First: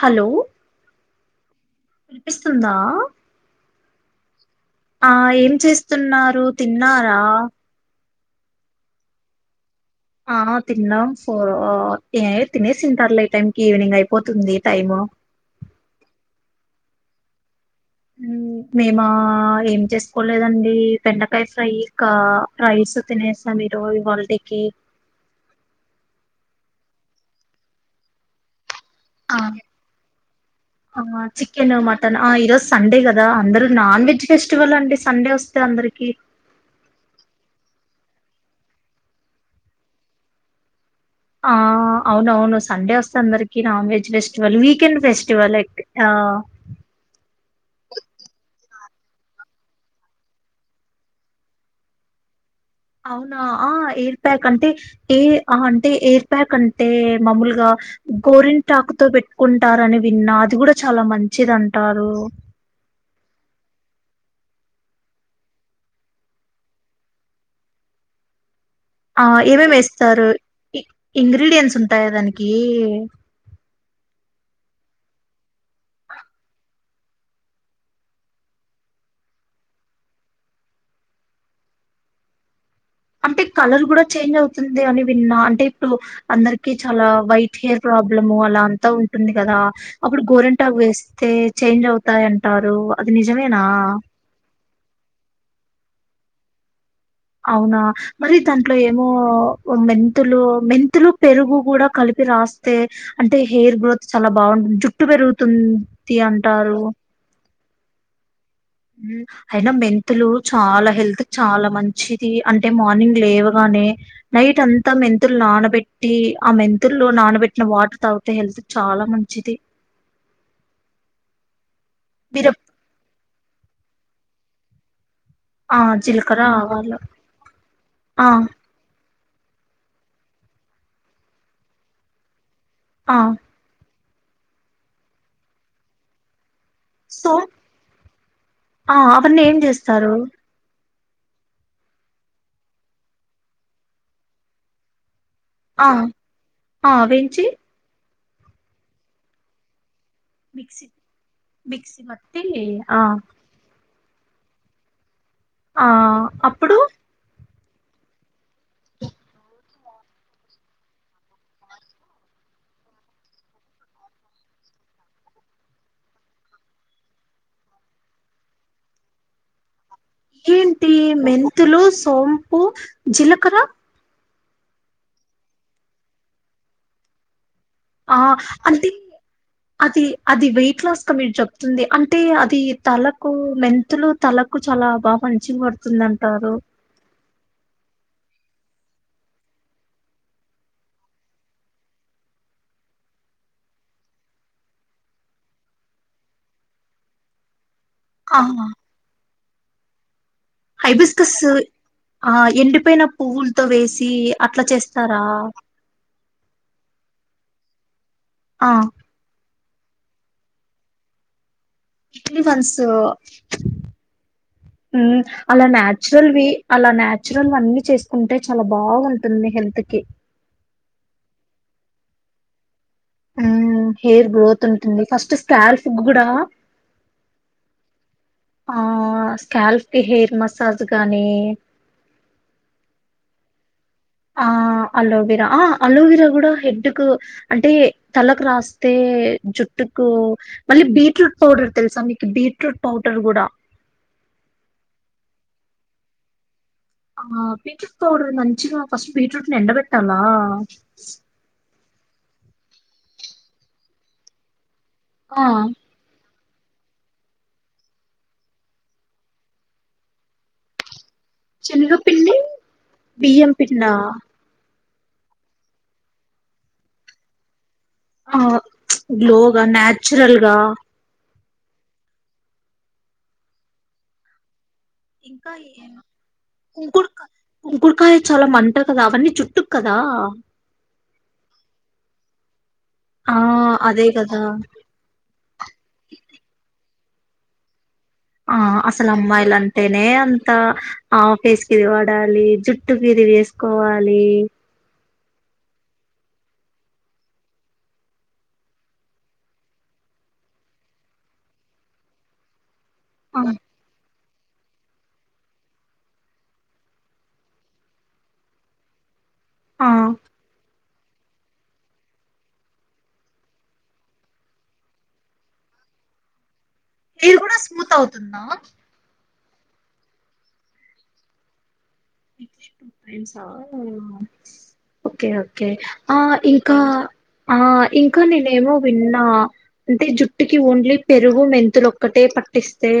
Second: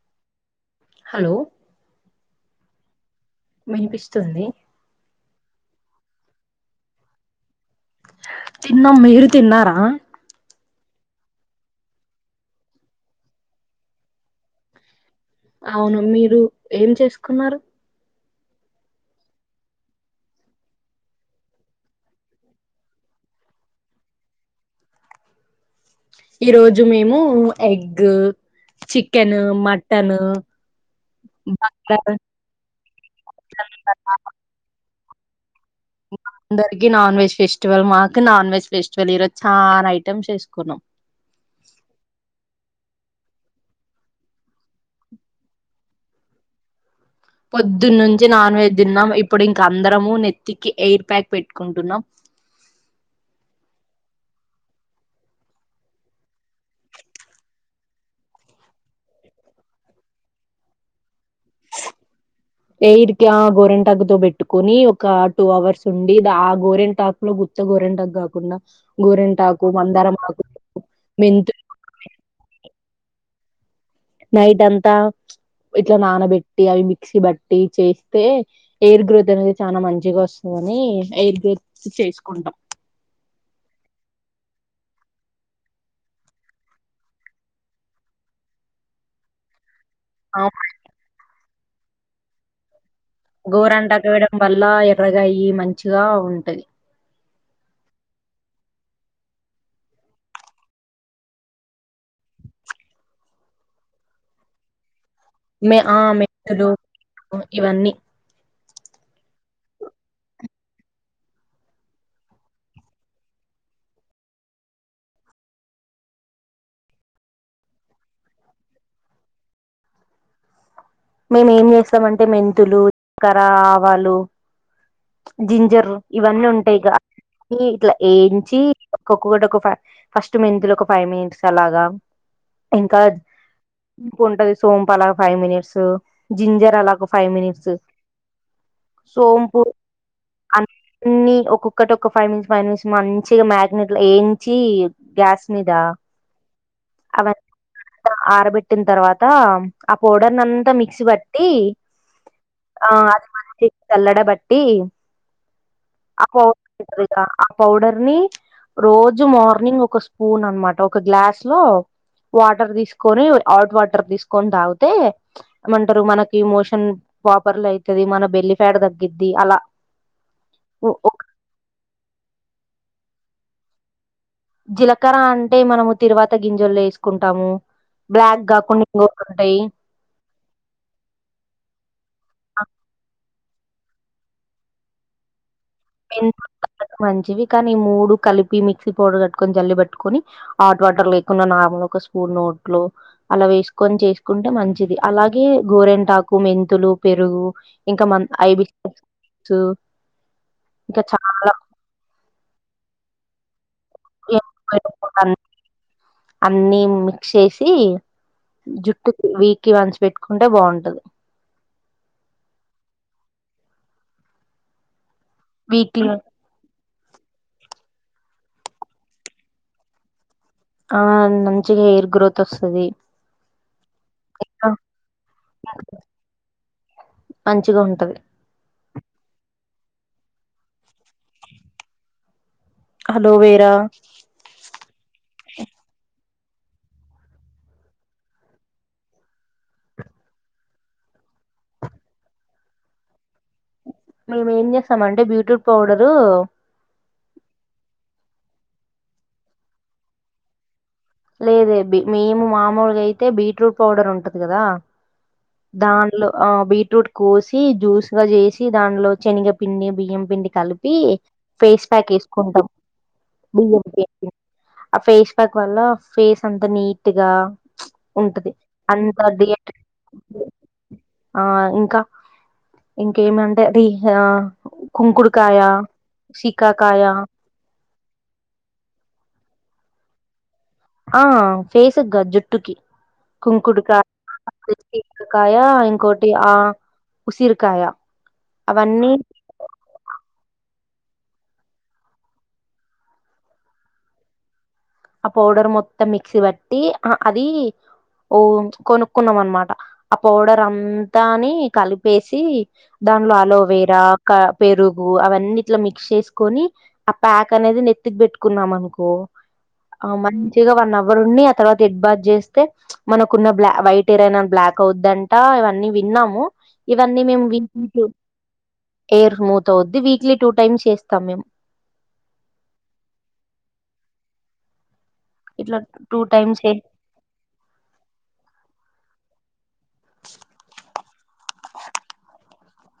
Hello hello వినిపిస్తుందా వినిపిస్తుంది ఆ ఏం చేస్తున్నారు తిన్నారా తిన్నమ్మ మీరు తిన్నారా ఆ తిన్నాం ఫోర్ ఆ తే తినే తినేసింటారులే ఈ టైం కి ఈవినింగ్ అయిపోతుంది టైము అవును మీరు ఏం చేసుకున్నారు మేమా ఏం చేసుకోలేదండి పెండకాయ ఫ్రై ఇంకా రైస్ తినేసాం ఈరోజు ఈ హాలిడేకి ఈ రోజు మేము egg chicken mutton chicken bagara mutton ఆ ఈరోజు సండే కదా అందరుూ నాన్ వెజ్ ఫెస్టివల్ అండి సండే‌వస్తే అందరికీ నాన్ వెజ్ ఫెస్టివల్ మా ఇ నాన్ వెజ్ ఫెస్టివల్ ఈరోజు చాలా ఐటమ్స్ వేసుకున్నాం ఆ అవునవును సండే వస్త అందరికి non veg festival weekend festival ఆ పొద్దున్న నుంచి నాన్ వెజ్ తిన్నాం ఇప్పుడు ఇంక అందరము నెత్తికి ఎయిర్ ప్యాక్ పెట్టుకుంటున్నాం అవునా ఆ ఎయిర్ ప్యాక్ అంటే ఏ అంటే ఎయిర్ ప్యాక్ అంటే మామూలుగా గోరిన్ టాక్ తో పెట్టుకుంటారని విన్నా అది కూడా చాలా మంచి ఎయిర్ కా గోరెంట్గతోబెట్టి కట్టుకొని ఒక టూ అవర్స్ ఉండి ఆ గోరెంట టాక్ లో గుత్త గోరెంటాక్ కాకుండా ఆ ఏమేమి వేస్తారు మెంతులు ఇంగ్రీడియంట్స్ ఉంటాయా దానికి నైట్ అంతా ఇట్లా నానబెట్టి అవి మిక్సీ బట్టి చేస్తే ఎయిర్ గ్రోత్ అనేది చాలా మంచిగా వస్తుందని ఎయిర్ గ్రోత్ చేసుకుంటాం అంటే కలర్ కూడా చేంజ్ అవుతుంది అని విన్నా అంటే ఇప్పుడు అందరికి చాలా వైట్ హెయిర్ ప్రాబ్లం అలా అంతా ఉంటుంది కదా అప్పుడు అవును. గోరింటాకు వేస్తే చేంజ్ అవుతాయింటారు గోరంట గేయడం వల్ల ఎర్రగాయి మంచి యా ఉంటయి అవునా మరి దాంట్లో ఏమో మెంతులు మెంతులు పెరుగు కూడా కలిపి రాస్తే అంటె హెయిర్ గ్రోత్ చాల బాగుంటుంది జుట్ జుట్టు మె ఆ! పెరుగుతుంది మెంతులు అంటారు ఇవన్నీ అయినా మెంతులు చాలా హెల్త్ చాలా మంచిది అంటె మార్నింగ్ లేవగానె నైట్ అంతా మెంతులు నానబెట్టి ఆ మెంతుల్లో నానబెట్టిన వాటర్ తాగితె హెల్త్కి చాల మంచిది. మేము ఏం చేస్ స్తాం అంటె మీరు ఎప్- మెంతులు కర ఆవాలు ఆ జింజర్ జీలకర్ర ఇవన్నీ ఉంటాయి గ ఆవాలు ఇట్ల ఆ ఏంచి ఒక్కోటి ఒక ఫై ఫస్ట్ మెంతులు ఒక ఫైవ్ మినిట్స్ అలాగ ఇంకా ఆ ఇంక ఉంటది సోంప్ అలాగ ఫైవ్ మినిట్సు జింజర్ అలాకు ఫైవ్ సో మినిట్స్ సోంపు తారు అన్ని ఒక్కొక్కటి ఒక ఫైవ్ మినిట్స్ ఫైవ్ మినిట్స్ మంచిగా మ్యాగ్నేెట్ లో ఏంచి గ్యాస్ స్మిదా ఆ ఆ వేంచి ఆరబెట్టిన తర్వాత ఆ పౌడర్ నంతా మిక్సీ పట్టి మిక్సీ పట్టి ఆ అది మంచి జల్లెడ బట్టి ఆ అప్పుడు ఆ పౌడర్ ని రోజు మార్నింగ్ ఒక స్పూన్ అనమాట ఒక గ్లాస్ లో వాటర్ తీసుకొని హాట్ వాటర్ తీసుకొని తాగితే ఏమంటారు మనకి మోషన్ ప్రాపర్లి అయితది మన బెల్లి ఫ్యాట్ తగ్గిద్ది అలా ఏంటి ఉ ఒ మెంతులు సో సోంపు జిలకర జిలకర అంటే మనము తిరువాత గింజల్లో ఏసుకుంటాము ఆ అంటే ఆ అది అది వెయిట్ లాస్గా మీరు చెప్తుంది అంటే అది తల కు మెంతులు తలకు చాలా బా మంచిగ పడ్ మెంతులు తుందంటారు చల్లగా మంచివి కానీ మూడు కలిపి మిక్సీ పౌడర్ అట్టుకొని జల్లి పట్టుకొని హాట్ వాటర్ లేకుండా నార్మల్ ఒక స్పూన్ నోట్ లో అలా వేసుకొని చేసుకుంటె మంచిది అలాగె గోరెంటాకు మెంతులు పెరుగు ఇంకా మన ఆ ఐ బిస్ కస్ తు హైబిస్కస్ ఆ ఎండిపొయ్న పువుల్ తొ వేసి అట్ల చేస్తారా చేశి ఆ జుట్టుకి వీక్ కి వంచి పెట్టుకుంటే బాగుంటది ఇడ్లీ వన్స్ ఉమ్ అలా వీక్లీ న్యాచురల్ వి అలా నాచురల్ అన్ని చేసుకుంటే చాలా బాగుంటుంది హెల్త్ కి ఆ మంచిగా హెయిర్ గ్రోత్ వస్తది ఉహ్ హెయిర్ గ్రోత్ ఉంటుంది ఫస్ట్ స్కాల్ఫ్ కూడా మంచిగా ఉంటది ఆ స్కాల్ఫ్ కి హేర్ మసాజ్ గాని అలోవెరా ఆ అలోవెరా ఆ అలోవెరా కూడా హెడ్కు అంటే తలకు రాస్తే జుట్టుకు మళ్ళీ బీట్రూట్ పౌడర్ తెలుసా మీకు బీట్రూట్ పౌడర్ కూడా మేమేం చేస్తామంటే బీట్రూట్ పౌడరు ఆ బీట్రూట్ పౌడర్ మంచిగా ఫస్ట్ బీట్రూట్ ని ఎండబెట్టాలా లేదే బి మేము మామూలుగా అయితే బీట్రూట్ పౌడర్ ఉంటది కదా ఆ దానిలో ఆ బీట్రూట్ కోసి జ్యూస్ గా చేసి దాంట్లో శనగపిండి బియ్యం పిండి కలిపి ఫేస్ ప్యాక్ శనగపిండి వేసుకుంటాం బియ్యం పిండా [unintelligible] ఆ ఫేస్ ప్యాక్ వల్ల ఫేస్ అంతా నీట్గా ఆ గ్లోగా నాచురల్గా ఆ ఇంకా ఇంకేమంటే రీ హా ఇంకా కుంకుడుకాయ కుంకుడుకాయ చాలా మంటా కదా అవన్నీ జుట్టు కదా ఆ ఫేసుగాదు జుట్టుకి ఆ కుంకుడు అదే కదా కాయ షికకయా ఇంకోటి ఆ ఉసిరికాయ ఆ అసలు అవన్నీ అమ్మాయిల అంటేనే అంత ఆ ఫేస్ ఏది వాడాలి జుట్టు ఏది వేసుకోవాలి ఆ పౌడర్ మొత్తం మిక్సీ వట్టి అది ఓ కొనుకున్నాం అనమాట ఆ పౌడర్ అంతాని కలిపేసి దాంట్లో ఆ అలోవేరా కా పెరుగు అవన్నీ ఇట్లా మిక్స్ చేసుకొని ఆ ప్యాక్ అనేది నెత్తికి పెట్టుకున్నాం అనుకో ఆ మంచిగా వన్ అవ్ అవర్ ఉండి ఆ తర్వాత హెడ్ బాత్ చేస్తే మనకున్న బ్లా వైట్ హెయిర్ అయిన బ్లాక్ అవుద్దంట ఇవన్నీ విన్నాము ఇవన్నీ ఇది మేము కూడా స్మూత్ [unintelligible] అవుతుందా హెయిర్ స్మూత్ అవ్వుది వీక్లీ టూ టైమ్స్ చేస్తాం మేము [unintelligible] ఓకే ఓకే ఇట్లా ఆ టూ టైమ్స్ ఇంకా ఆ ఇంకా నేనేమో విన్నా అంటే జుట్టుకి ఓన్లీ పెరుగు మెంతులు ఒక్కటే పట్టిస్తే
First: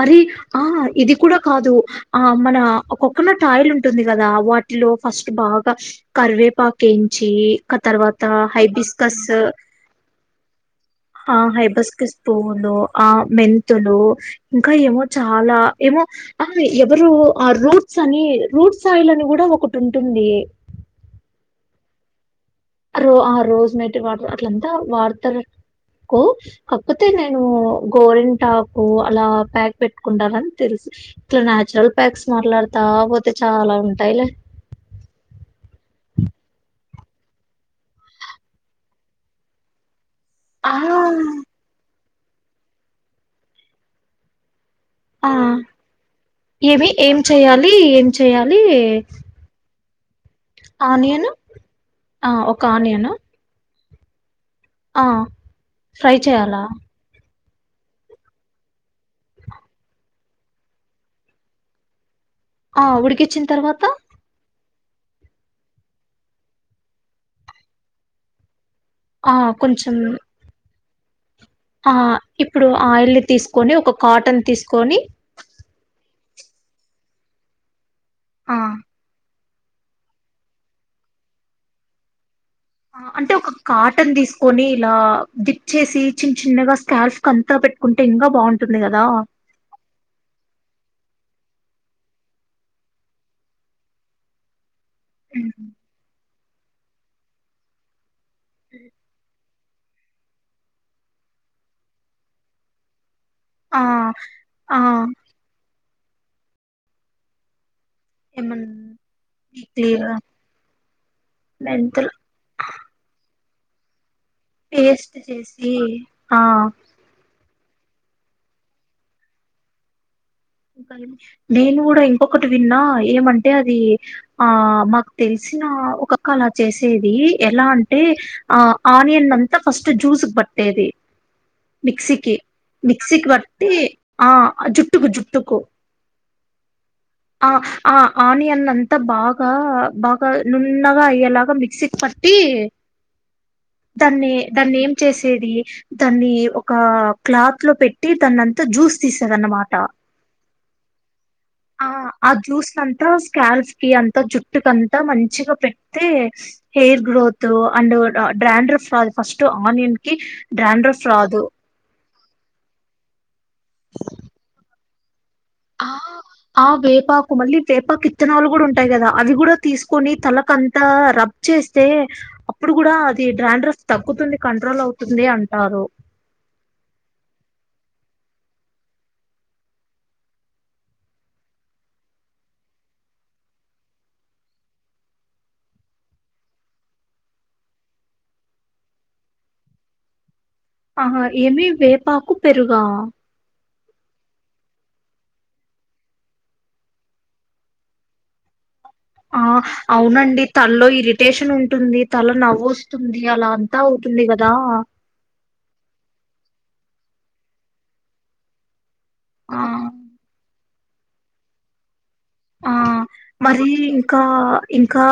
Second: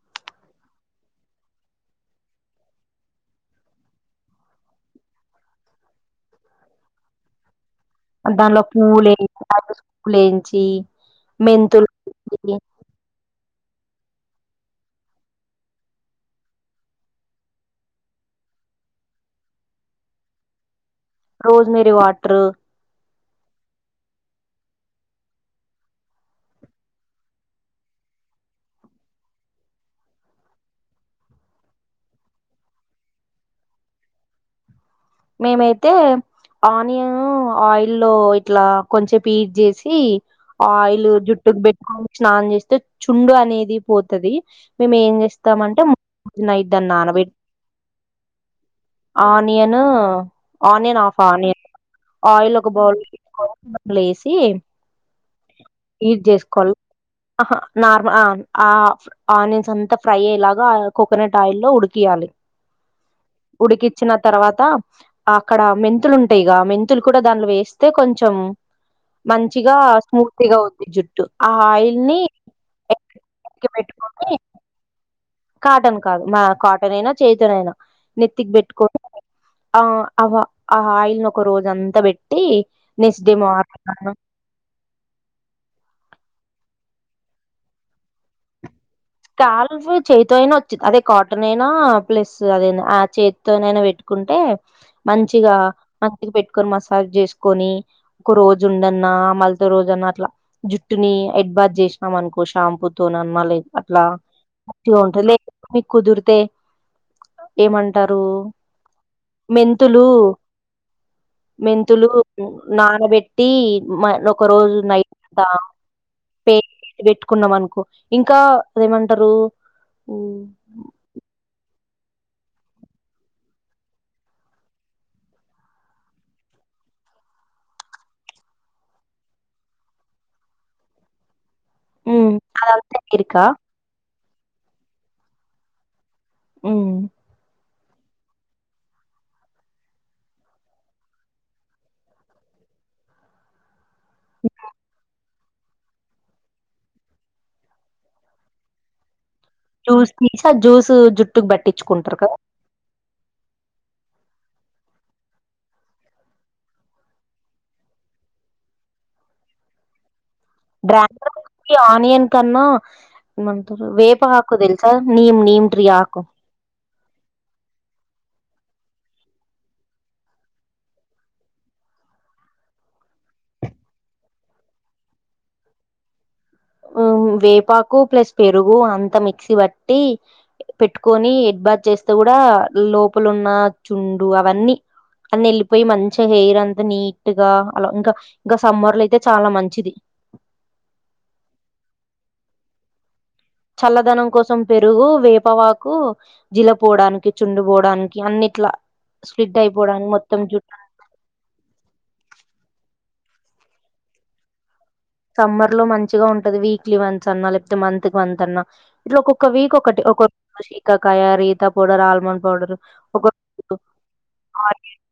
మరి ఆ ఇది కూడా కాదు ఆ మన ఆ కొక్కనట్ ఆయిల్ ఉంటుంది కదా వాటిలో ఫస్ట్ బాగా కరివేపాకేంచి క తర్వాత దానిలో పూలు హైబిస్కస్ వేయించి పూలు వేయించి ఆ మెంతులు హైబస్కస్ పువులు ఆ మెన్ తులూ ఇంకా ఏమో చాలా ఏమో ఆ ఎవరు ఆ రూట్ ట్స్ అని రూట్స్ ఆయిల్ అని కూడా ఒకటుంటుంది రోజ్మెరీ వాట్రూ రో ఆ రోజ్ మేటి వాటర్ అట్లంతా వాడతా రుకు కాకపోతే నేను గోరింటాకు అలా ప్యాక్ పెట్టుకుంటానని తెలుసు ఇట్లా నాచురల్ ప్యాక్స్ మాట్లాడతా పోతే చాలా ఉంటాయిలే మైతే ఆనియన్ ఆయిల్ లో ఇట్లా కొంచేప్ హీట్ చేసి ఆ ఆయిల్ జుట్టుకి పెట్టుకోవాలి స్నానం చేస్తే చుండు అనేది పోతది మేమేం ఆ చేస్తామంటే [unintelligible] ఏమి ఏం నానబెట్ చెయ్యాలి ఏం చెయ్యాలి ఆనియన్ నా ఆనియన్ ఆఫ్ ఆనియన్ ఆ ఆయిల్ ఒక బౌల్లో ఆనియన్ తీస్కో ఏసి ఆ ఫ్రై హీట్ చేయాలా చేసుకోవాలి ఆహా నార్మల్ ఆ ఆనియన్స్ అంతా ఫ్రై అయ్యేలాగా ఆ కోకోనట్ ఆయిల్లో ఉడికియాలి ఆ ఉడికిచ్చిన తర్వాత ఉడికిచ్చిన తర్వాత అక్కడ మెంతులు ఉంటాయిగా మెంతులు కూడా దానిలో వేస్తే కొంచెం ఆ మంచిగా కొంచెం స్మూతిగావ్ [inaudible] ఆ ఇప్పుడు ఆయిలు నెత్తికి తీసుకొని ఒక పెట్టుకొని కాటన్ తీసుకొని కాటన్ కాదు మా కాటన్ అయినా చెయితోనైనా నెత్తికి ఆ పెట్టుకోని ఆ అ ఆ ఆయిల్ని ఒక రోజంతా పెట్ అంటే ఒక కాటన్ తీసుకోని ఇలా డిప్ చేసి చిన్న చిన్నగా స్కాల్ఫ్ అంతా పెట్టుకుంటే ఇంకా బాగుంటద్ స్కాల్ఫ్ చెయితో అయిన వచ్చిది అదే కా టనైనా ప్లస్ అదైనా ఆ చేతితోనైనా పెట్టుకుంటే మంచిగా మంచిగా పెట్టు కుక్కర్ మసాజ్ చేసుకొని ఒక్క రోజు ఉండన్నా మళ్ పె రోజన్న అట్లా జుట్టుని ఎడ్ బాజ్ చేసినాం అనుకో షాంపూ తోన్న మ ఆ ఆ అట్లాగా ఉంటాంది లే మీ కుదురతే ఏమంట టారు ఏమన్ మెంతులు క్లియర్గా మెంతులు నానబెట్టి టి ఒక రోజు నైట్ పేస్ట్ అంతా చేసి ఆ పే పెట్టుకున్నాం అనుకు ఇంకా ఏమంటారు కా నేను కూడా ఇంకొకటి విన్నా, ఏమంటే అది ఆ మాకు తెలిసిన ఒకక్క అలా చేసేది, ఎలా అంటే ఆ ఆనియన్ అంతా ఫస్ట్ జ్యూస్ పట్టేది మిక్సీకి అదంతా మిక్సీకి ఎరికా బట్టి ఆ జుట్టుకు జు పుట్టుకు ఉ ఆ ఆనినన్ అంత బాగా బాగా నున్నగా అయేలాగా మిక్సీ పట్టి, దన్నీ దాన్ని ఏ చేసెది దాన్నీ ఒక క్లాత్ లో పెట్టి దాని అంత జ్యూస్ తి జూస్ ని జూస్ జుట్ ఆ ఆ జ్యూస్ అంత స్కాల్స్ కి అంతా జుట్టుకంతా మంచిగా పెడితే, హెయిర్ గ్రోత్ అండ్ డ్రాండర్ ఫ ఫస్ట్ ఆనియన్ కి డాండ్రఫ్ రాదు డ్రాండ్రాప్ ఆనియన్ కన్నా ఎంటారు వేప హాకు తెలుసా నీమ్ నీమ్ ట్రీ ఆ ఆకు ఆ వేపాకు మళ్ళీ వేపాక్ ఇ విత్తనాలు కూడా ఉంటాయి కదా అవి కూడా తీసుకొని తలకంతా రబ్ చేస్తే, అప్పుడు కూడా అది డ్రాడ్్రఫ్ తగ్గుతుంది కంట్రోల్ అవుతుంది అంటారు. ఉ వేపాకు ప్లస్ పెరుగు అంత మిక్సీ బట్టి పెట్టుకొని, హెడ్ బాత్ చేస్తే కూడా లోపల ఉన్న చుండు అవన్నీ అన్న వెళ్ళిపోయి, మంచిగా హెయిర్ అంత నీట్గా అలా ఇంకా ఇంకా సమ్మర్లో అయితే చాలా మంచిది. ఆహా ఏమి వేపాకు పెరుగా చల్లదనం కోసం పెరుగు వేపవాకు జీల పోవడానికి చుండు పోవడానికి అన్నిట్లా ఆ స్ప్లిట్ అయిపోవడానికి మొత్తం అవునండి జుట్టు తనలో ఇరిటేషన్ ఉంటుంది తల నవ్్వొస్తు ఉంది అలా అంతా అవుతుంది కదా సమ్మర్ లో మంచిగా ఉంటది వీక్లీ వన్స్ అన్నా లేకపోతే మంత్ కి వన్స్ అన్నా ఇట్లా ఒక్కొక్క ఆ వీక్ ఒకటి ఒక క రీత పడర్ ఆల్ ఆ మరి ఇంకా ఇంకా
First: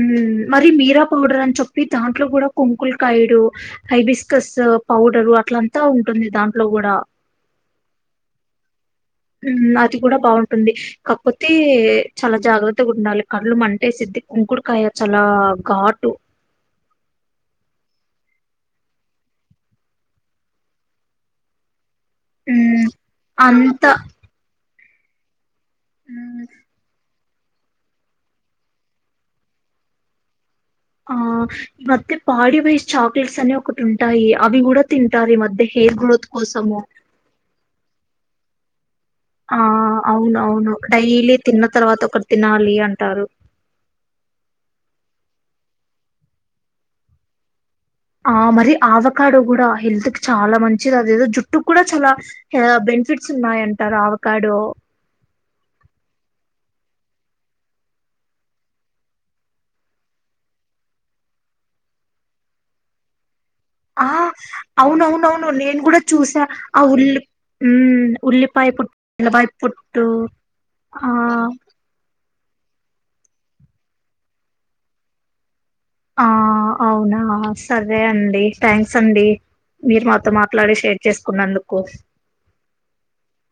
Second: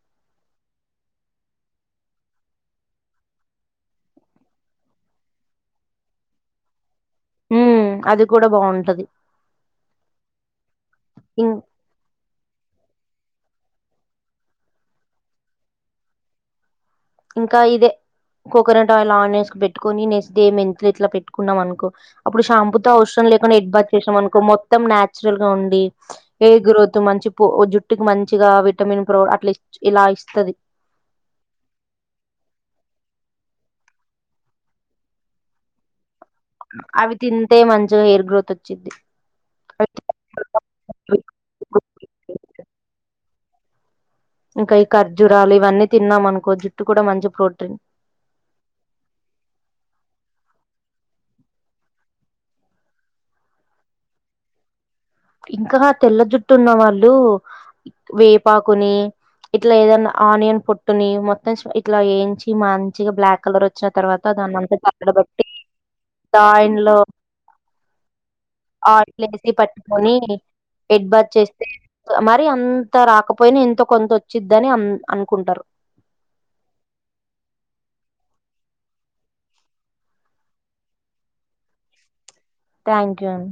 ఉ మరి మీరా పౌడర్ అని చెప్పి దాంట్లో కూడా కొంకులు కాయడు, హైబిస్కస్ పౌడరు అట్లంతా ఉంటుంది దాంట్లో కూడా హఉ అది కూడా బాగుంటది మ్ అది కూడా బాగుంటుంది కాకపోతే ఇం చాలా జాగ్రత్తగా ఉండాలి, కళ్ళ మంటే సిద్ధి కుంకుడుకాయ చాలా ఘాటు ఇంకా ఇదే కోకోనట్ ఆయిల్ ఆన్ చేసుకొని పెట్టుకొని, నెక్స్ట్ డే మెంతలు ఇట్లా పెట్టుకున్నాం అనుకో అప్పుడు హ్మ్ షాప్తో అవసరం లేకుని అంత ఎడ్బాత్ చేసామనుకో మొం మ్ నేచురల్ ఉండి హ్మ్ ఏ గ్రోత్ మంచి జుట్టుకి మంచిగా విటమిన్ ప్రో అట్లా ఇలా ఇస్తుంది ఆ ఈ మధ్య పాడీ వైజ్ చాక్లెట్స్ అని ఒకటి ఉంటాయి. అవి కూడా తింటారు. ఈ మధ్య హెయిర్ గ్రోత్ కోసము. అవి తింటే మంచిగా హెయిర్ గ్రోత్ వత్ చిద్ద ఆ అవును అవును డైలీ తిన్న తర్వాత ఒకటి తినాలి అంటారు. ఇంకా ఈ ఖర్జూరాలు ఇవన్నీ తిన్నాం అనుకో జుట్టు కూడా మంచి ప్రోటీన్ ఆ మరి ఆవకాడ కూడా హెల్త్ కి చాలా మంచిది. అదేదో జుట్టుకు కూడా చాలా బెనిఫిట్స్ ఉన్నాయంటగా ఆవకాడో. ఇంకా తెల్ల జుట్టు ఉన్న వాళ్ళు, వేపాకుని ఇట్లా ఏదన్నా ఆనియన్ పొట్టుని, మొత్తం ఇట్లా వేయించి మంచిగా బ్లాక్, కలర్ వచ్చిన తర్వాత ఆ దాన్ని అంతా చల్లడబట్టి అవునవునవును నేను కూడా చూసా ఆ ఉల్ ఉమ్ ఉల్లిపాయ పుట్టు ఆట్లే ఉల్లిపాయ ఏసి పుట్టు పట్టుకొని హెడ్ ఆ బాత్ చేస్తే మ మరి అంత రాకపోయినా ఎంత కొంత వచ్చిద్ధి అని అ అనుకుంటారు ఆ అవునా సరే అండి థ్యాంక్స్ అండి మీరు మాతో మాట్లాడి షేర్ చేసుకున్నందుకు థ్యాంక్ యూ అండి